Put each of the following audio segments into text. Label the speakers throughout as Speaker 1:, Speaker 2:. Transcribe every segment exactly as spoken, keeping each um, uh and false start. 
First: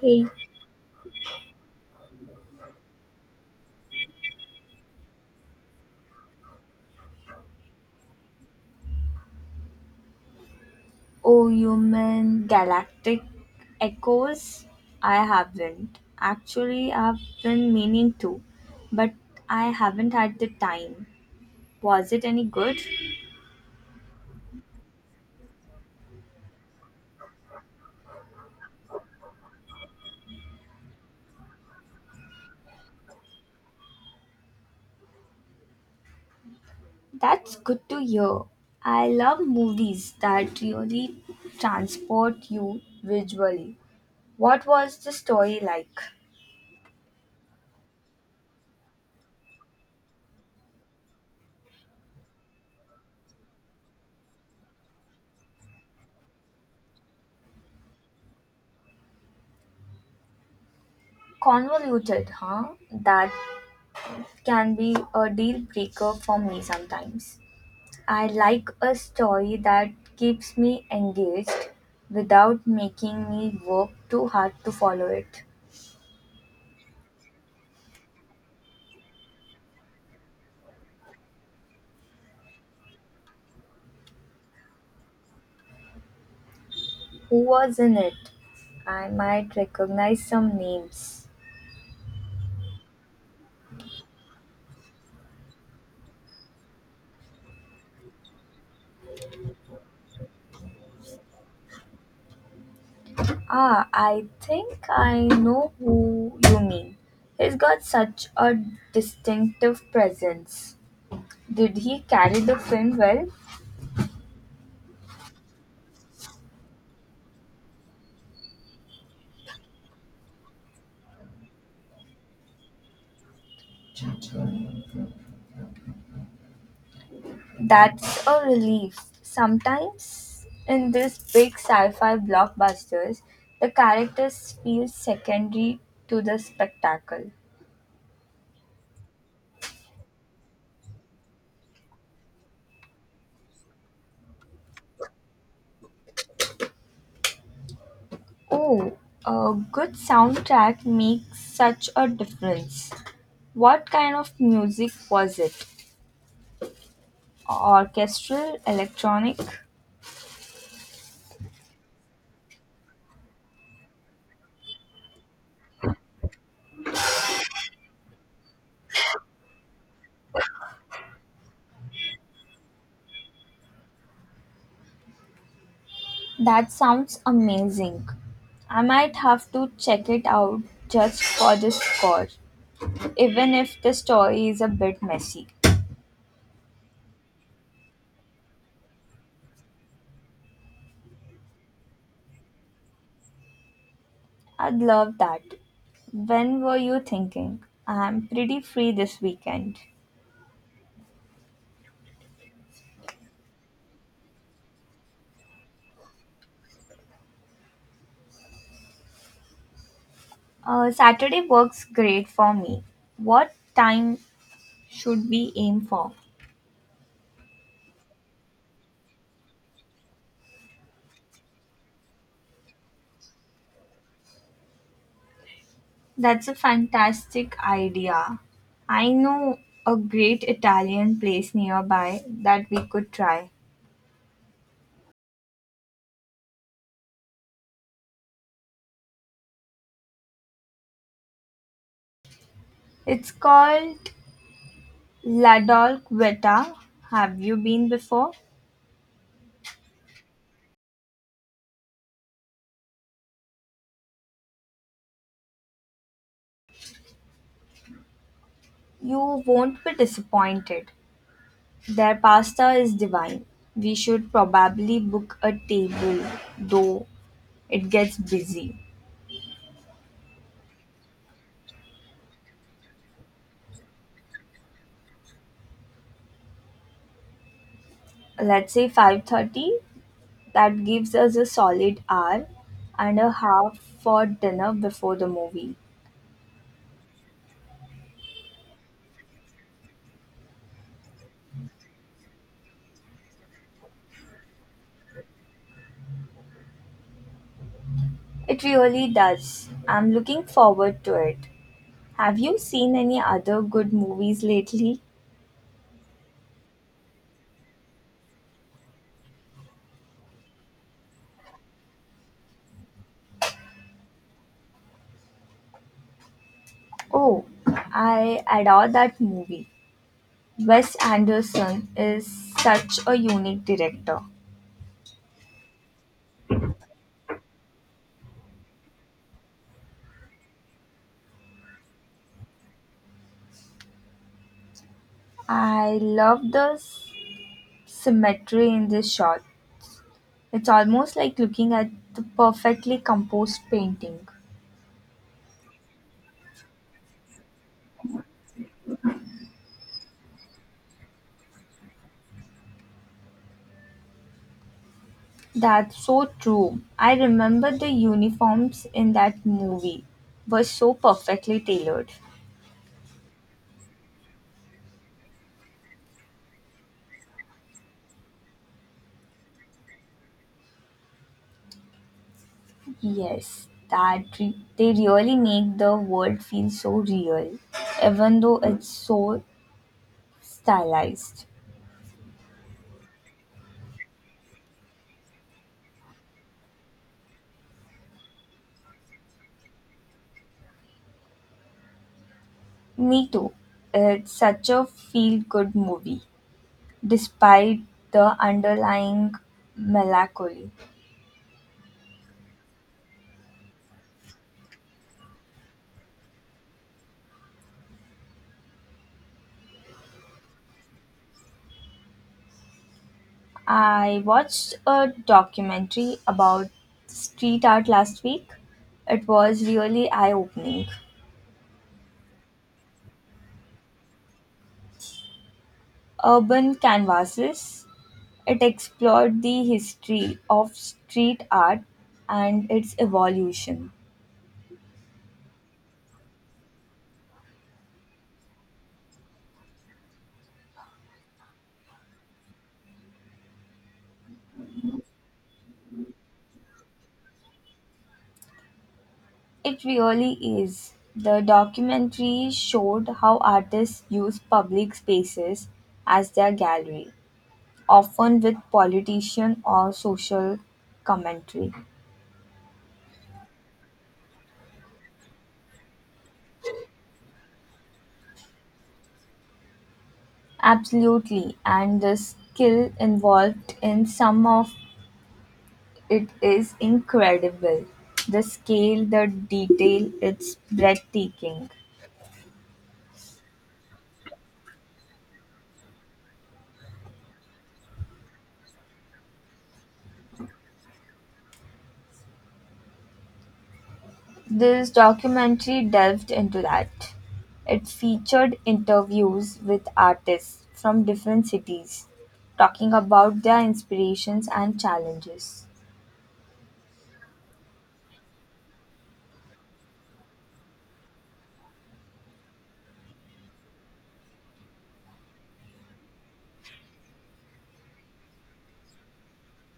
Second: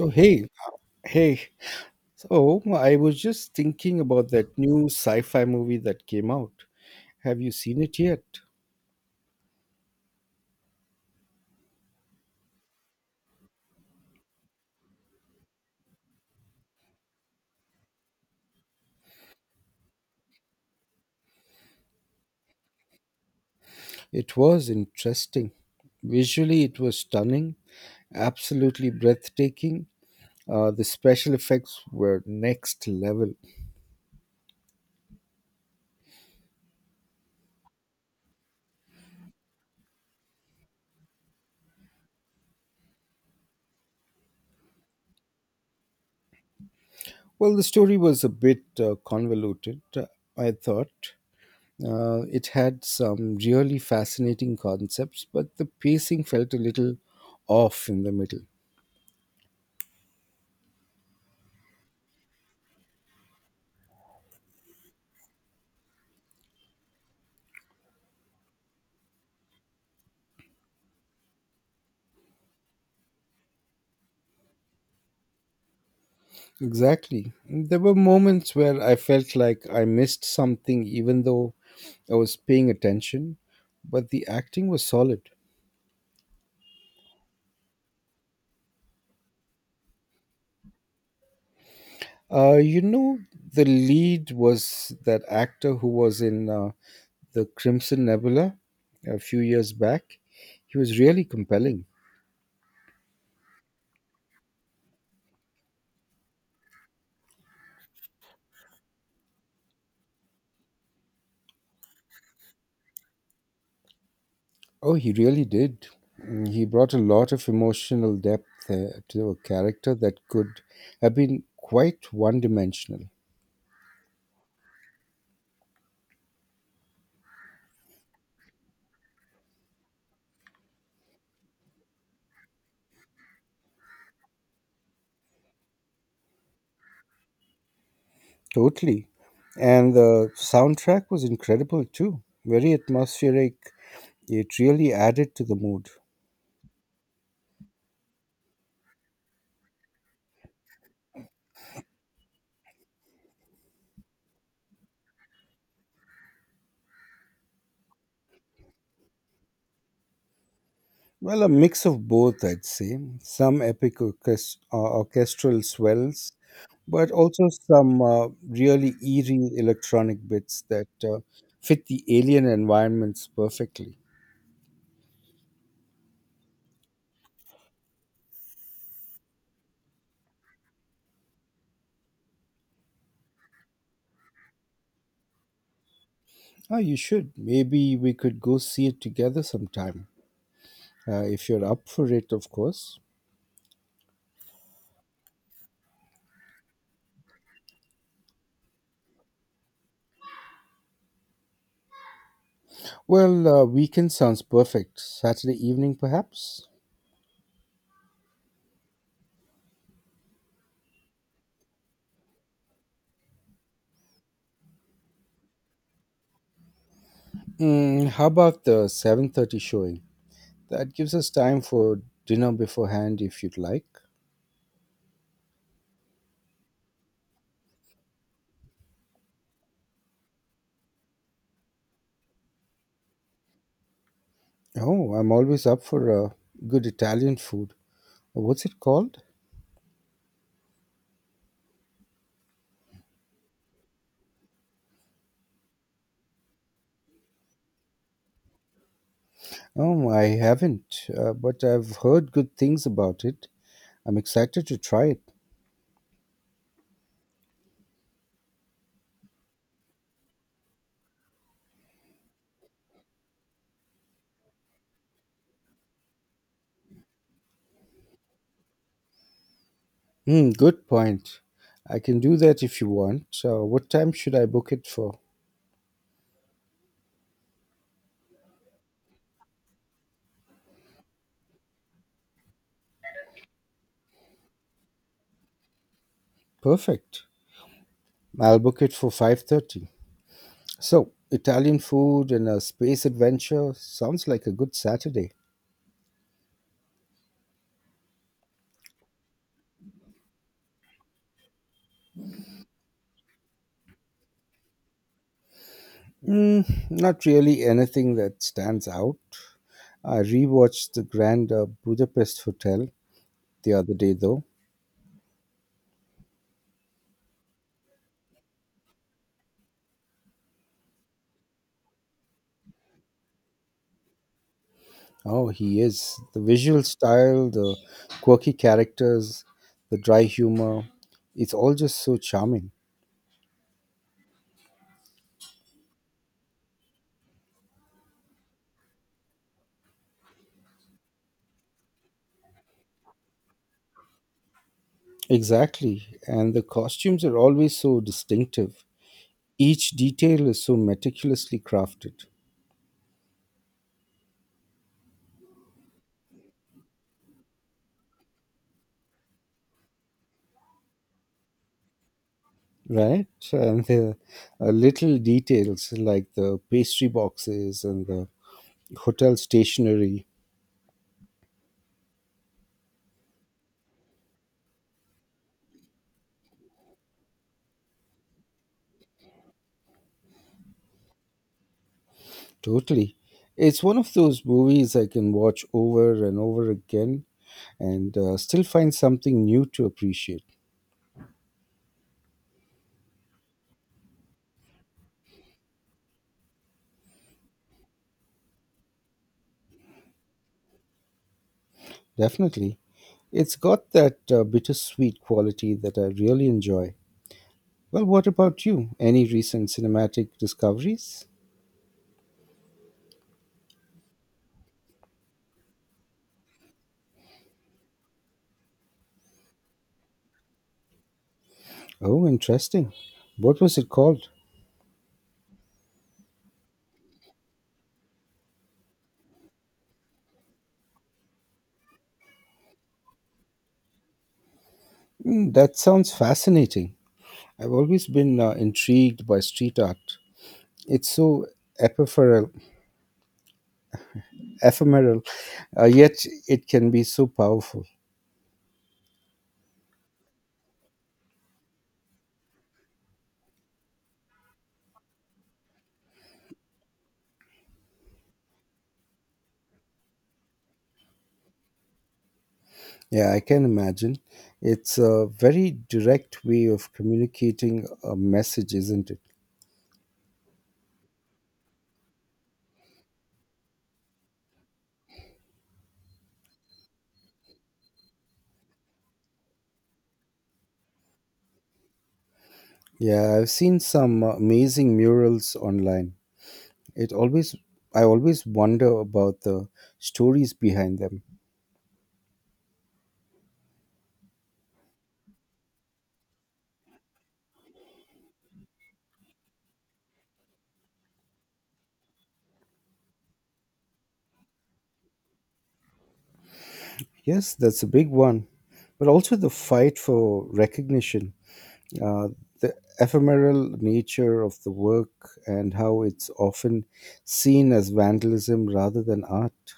Speaker 1: Oh,
Speaker 2: Hey,
Speaker 1: hey, hey. So I was just thinking about that new sci fi movie that came out. Have you seen it yet?
Speaker 2: oh, you mean Galactic Echoes? I haven't. Actually, I've been meaning to, but I haven't had the time. Was it any good?
Speaker 1: It was interesting. Visually, it was stunning, absolutely breathtaking. Uh, the special effects were next level.
Speaker 2: That's good to hear. I love movies that really transport you visually. What was the story like?
Speaker 1: Well, the story was a bit uh, convoluted, uh, I thought. Uh, it had some really fascinating concepts, but the pacing felt a little off in the middle.
Speaker 2: Convoluted, huh? That can be a deal breaker for me sometimes. I like a story that keeps me engaged without making me work too hard to follow it.
Speaker 1: Exactly. There were moments where I felt like I missed something, even though I was paying attention, but the acting was solid.
Speaker 2: Who was in it? I might recognize some names.
Speaker 1: Uh, you know, the lead was that actor who was in uh, the Crimson Nebula a few years back. He was really compelling.
Speaker 2: Ah, I think I know who you mean. He's got such a distinctive presence. Did he carry the film well?
Speaker 1: Oh, he really did. Mm, he brought a lot of emotional depth uh, to a character that could have been quite one dimensional.
Speaker 2: That's a relief. Sometimes in these big sci-fi blockbusters, the characters feel secondary to the spectacle.
Speaker 1: Totally. And the soundtrack was incredible too. Very atmospheric. It really added to the mood.
Speaker 2: Oh, a good soundtrack makes such a difference. What kind of music was it? Orchestral, electronic?
Speaker 1: Well, a mix of both, I'd say. Some epic orchest- uh, orchestral swells, but also some uh, really eerie electronic bits that uh, fit the alien environments perfectly.
Speaker 2: That sounds amazing. I might have to check it out just for the score, even if the story is a bit messy.
Speaker 1: Oh, you should. Maybe we could go see it together sometime. Uh, if you're up for it, of course.
Speaker 2: I'd love that. When were you thinking? I'm pretty free this weekend.
Speaker 1: Well, uh, weekend sounds perfect. Saturday evening, perhaps.
Speaker 2: Uh, Saturday works great for me. What time should we aim for?
Speaker 1: Mm, how about the seven thirty showing? That gives us time for dinner beforehand, if you'd like.
Speaker 2: That's a fantastic idea. I know a great Italian place nearby that we could try.
Speaker 1: Oh, I'm always up for uh, good Italian food. What's it called?
Speaker 2: It's called La Dolcetta. Have you been before?
Speaker 1: Oh, I haven't, uh, but I've heard good things about it. I'm excited to try it.
Speaker 2: You won't be disappointed. Their pasta is divine. We should probably book a table, though it gets busy.
Speaker 1: Hmm, good point. I can do that if you want. Uh, what time should I book it for?
Speaker 2: Let's say five thirty. That gives us a solid hour and a half for dinner before the movie.
Speaker 1: Perfect. I'll book it for five thirty. So, Italian food and a space adventure sounds like a good Saturday.
Speaker 2: It really does. I'm looking forward to it. Have you seen any other good movies lately?
Speaker 1: Mm, not really anything that stands out. I rewatched the Grand uh, Budapest Hotel the other day, though.
Speaker 2: Oh, I adore that movie. Wes Anderson is such a unique director.
Speaker 1: Oh, he is. The visual style, the quirky characters, the dry humor, it's all just so charming.
Speaker 2: I love the symmetry in this shot. It's almost like looking at the perfectly composed painting.
Speaker 1: Exactly. And the costumes are always so distinctive. Each detail is so meticulously crafted.
Speaker 2: That's so true. I remember the uniforms in that movie were so perfectly tailored.
Speaker 1: Right? So, and the uh, little details like the pastry boxes and the hotel stationery.
Speaker 2: Yes, that re- they really make the world feel so real, even though it's so stylized.
Speaker 1: Totally. It's one of those movies I can watch over and over again and uh, still find something new to appreciate.
Speaker 2: Me too. It's such a feel good movie, despite the underlying melancholy.
Speaker 1: Definitely. It's got that uh, bittersweet quality that I really enjoy. Well, what about you? Any recent cinematic discoveries?
Speaker 2: I watched a documentary about street art last week. It was really eye opening.
Speaker 1: Oh, interesting. What was it called?
Speaker 2: Urban Canvases. It explored the history of street art and its evolution.
Speaker 1: Mm, that sounds fascinating. I've always been uh, intrigued by street art. It's so ephemeral, ephemeral, uh, yet it can be so powerful.
Speaker 2: It really is. The documentary showed how artists use public spaces as their gallery, often with politician or social commentary.
Speaker 1: Yeah, I can imagine. It's a very direct way of communicating a message, isn't it?
Speaker 2: Absolutely, and the skill involved in some of it is incredible. The scale, the detail, it's breathtaking.
Speaker 1: Yeah, I've seen some amazing murals online. It always, I always wonder about the stories behind them.
Speaker 2: This documentary delved into that. It featured interviews with artists from different cities talking about their inspirations and challenges.
Speaker 1: Yes, that's a big one, but also the fight for recognition. uh, the ephemeral nature of the work and how it's often seen as vandalism rather than art.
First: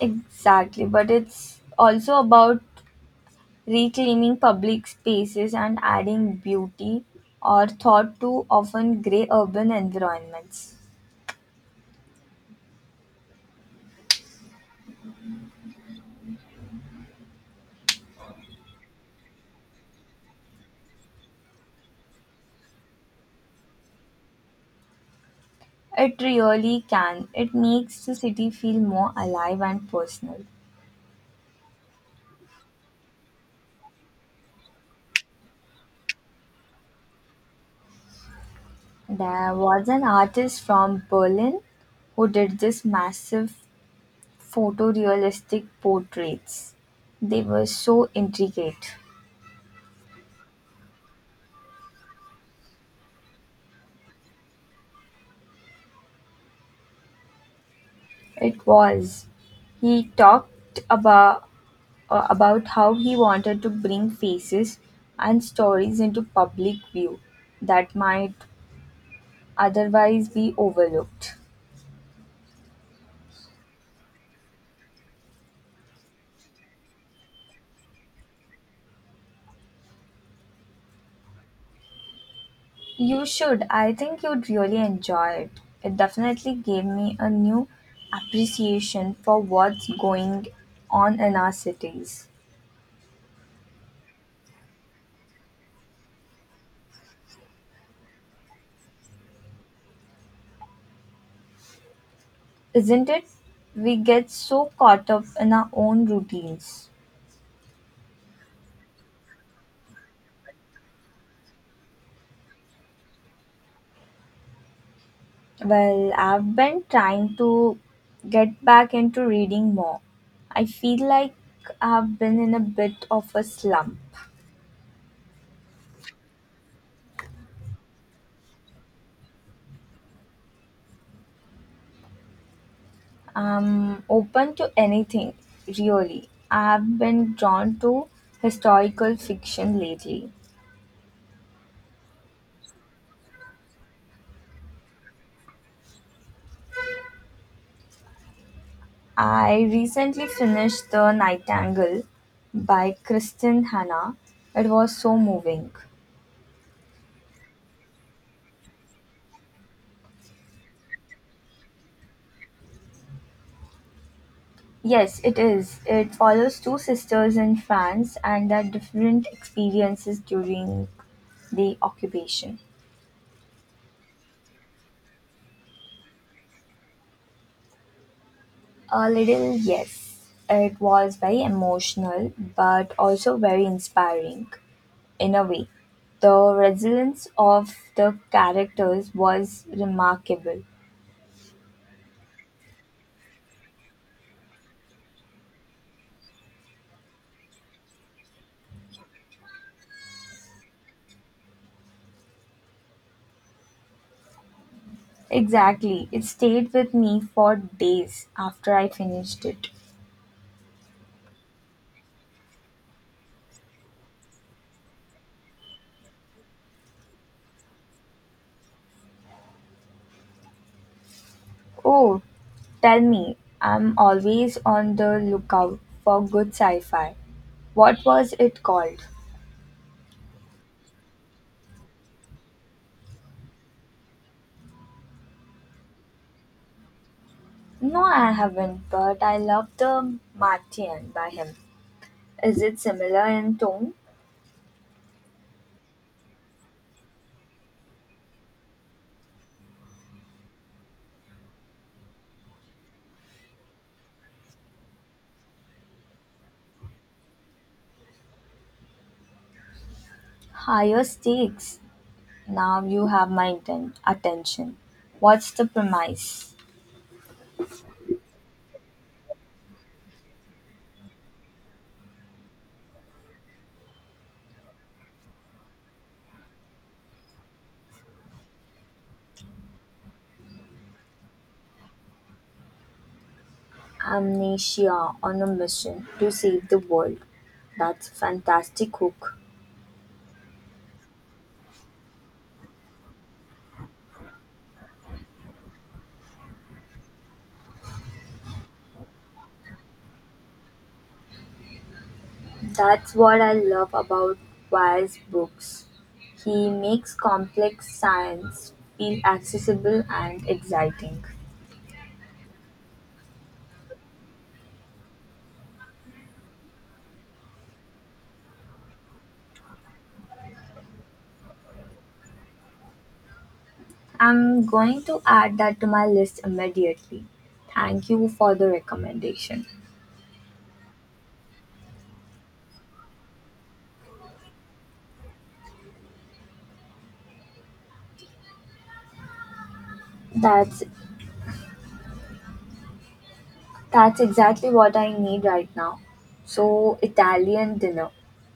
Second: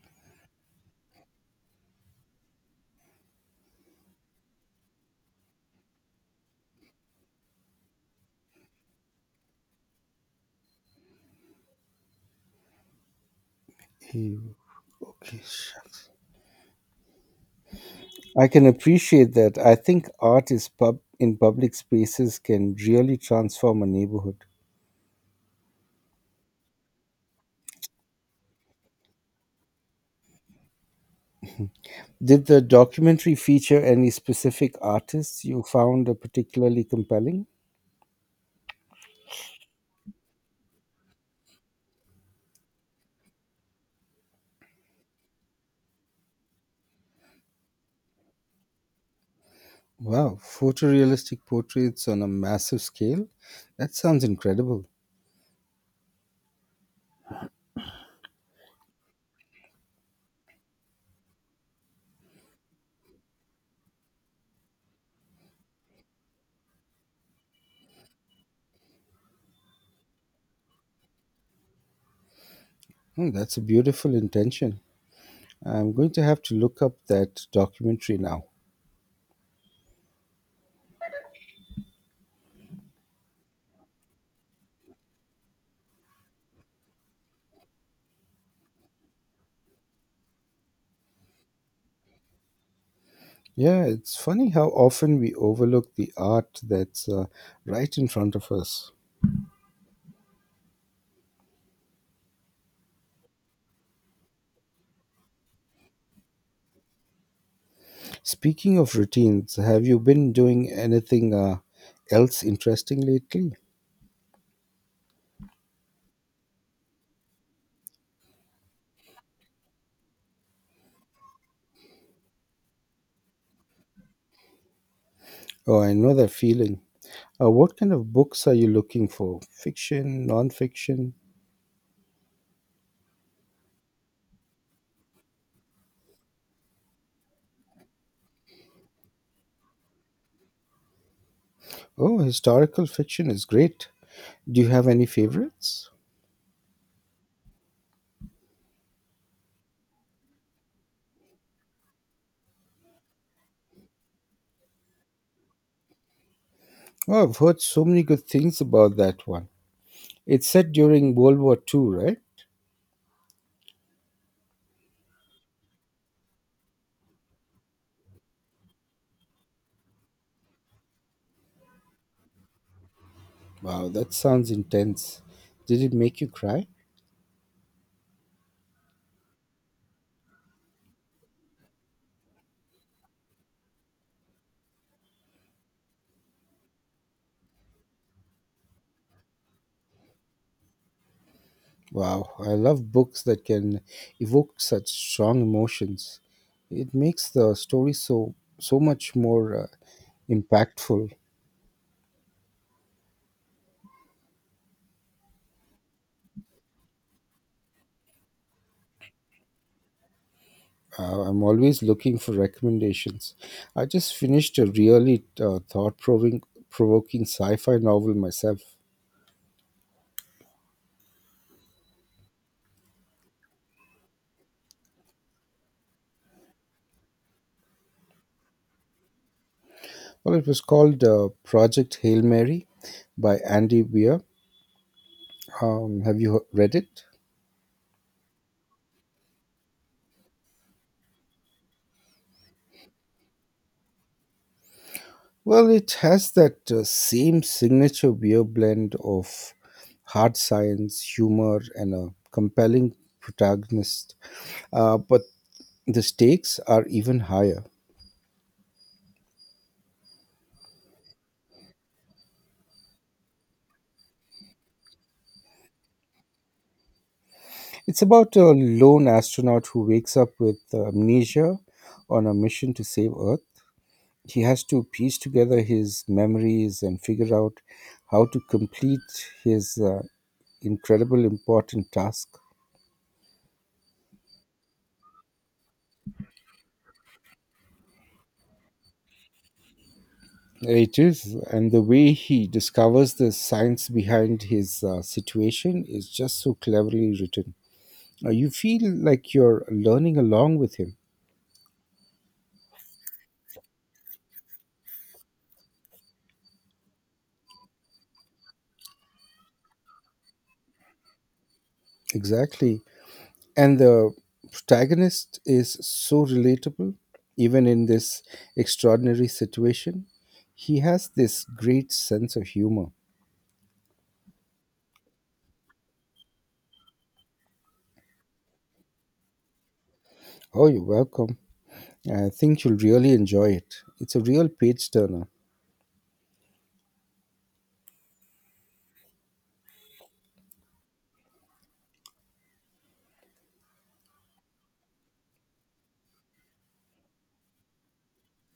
Speaker 2: Exactly, but it's also about reclaiming public spaces and adding beauty are thought to often grey urban environments.
Speaker 1: You- Okay, sure. I can appreciate that. I think art is pub in public spaces can really transform a neighborhood.
Speaker 2: It really can. It makes the city feel more alive and personal.
Speaker 1: Did the documentary feature any specific artists you found are particularly compelling?
Speaker 2: There was an artist from Berlin who did this massive photorealistic portraits. They were so intricate.
Speaker 1: Wow, photorealistic portraits on a massive scale? That sounds incredible.
Speaker 2: It was. He talked about uh, about how he wanted to bring faces and stories into public view that might otherwise be overlooked.
Speaker 1: Hmm, that's a beautiful intention. I'm going to have to look up that documentary now.
Speaker 2: You should. I think you'd really enjoy it. It definitely gave me a new appreciation for what's going on in our cities.
Speaker 1: Yeah, it's funny how often we overlook the art that's uh, right in front of us.
Speaker 2: Isn't it? We get so caught up in our own routines.
Speaker 1: Speaking of routines, have you been doing anything uh, else interesting lately?
Speaker 2: Well, I've been trying to get back into reading more. I feel like I've been in a bit of a slump.
Speaker 1: Oh, I know that feeling. Uh, what kind of books are you looking for? Fiction, non-fiction?
Speaker 2: I'm open to anything, really. I've been drawn to historical fiction lately.
Speaker 1: Oh, historical fiction is great. Do you have any favorites?
Speaker 2: I recently finished The Nightingale by Kristen Hannah. It was so moving.
Speaker 1: Oh, I've heard so many good things about that one. It's set during World War Two, right?
Speaker 2: Yes, it is. It follows two sisters in France and their different experiences during the occupation.
Speaker 1: Wow, that sounds intense. Did it make you cry?
Speaker 2: A little, yes. It was very emotional, but also very inspiring in a way. The resilience of the characters was remarkable.
Speaker 1: Wow, I love books that can evoke such strong emotions. It makes the story so so much more uh, impactful.
Speaker 2: Exactly. It stayed with me for days after I finished it.
Speaker 1: Uh, I'm always looking for recommendations. I just finished a really uh, thought-provoking provoking sci-fi novel myself.
Speaker 2: Oh, tell me, I'm always on the lookout for good sci fi. What was it called?
Speaker 1: Well, it was called uh, Project Hail Mary by Andy Weir. Um, have you he- read it?
Speaker 2: No, I haven't, but I love the Martian by him. Is it similar in tone?
Speaker 1: Well, it has that uh, same signature beer blend of hard science, humor, and a compelling protagonist, uh, but the stakes are even higher.
Speaker 2: Higher stakes. Now you have my atten- attention. What's the premise?
Speaker 1: It's about a lone astronaut who wakes up with amnesia on a mission to save Earth. He has to piece together his memories and figure out how to complete his uh, incredible important task.
Speaker 2: Amnesia on a mission to save the world. That's a fantastic hook.
Speaker 1: It is, and the way he discovers the science behind his uh, situation is just so cleverly written. Uh, you feel like you're learning along with him.
Speaker 2: That's what I love about Wire's books. He makes complex science feel accessible and exciting.
Speaker 1: Exactly. And the protagonist is so relatable, even in this extraordinary situation. He has this great sense of humor.
Speaker 2: I'm going to add that to my list immediately. Thank you for the recommendation.
Speaker 1: Oh, you're welcome. I think you'll really enjoy it. It's a real page turner.
Speaker 2: That's that's exactly what I need right now. So Italian dinner,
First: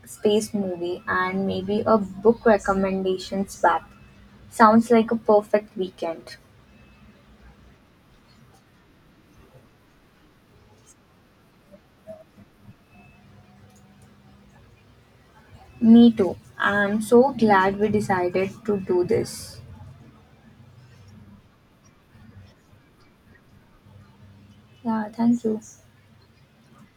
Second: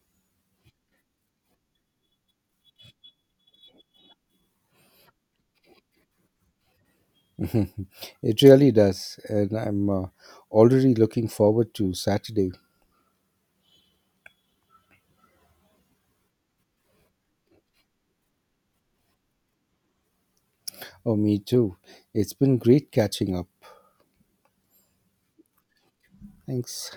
Speaker 2: space movie, and maybe a book recommendations swap. Sounds like a perfect weekend.
Speaker 1: It really does. And I'm uh, already looking forward to Saturday.
Speaker 2: Me too. I'm so glad we decided to do this.
Speaker 1: Oh, me too. It's been great catching up.
Speaker 2: Yeah, thank you.
Speaker 1: Thanks.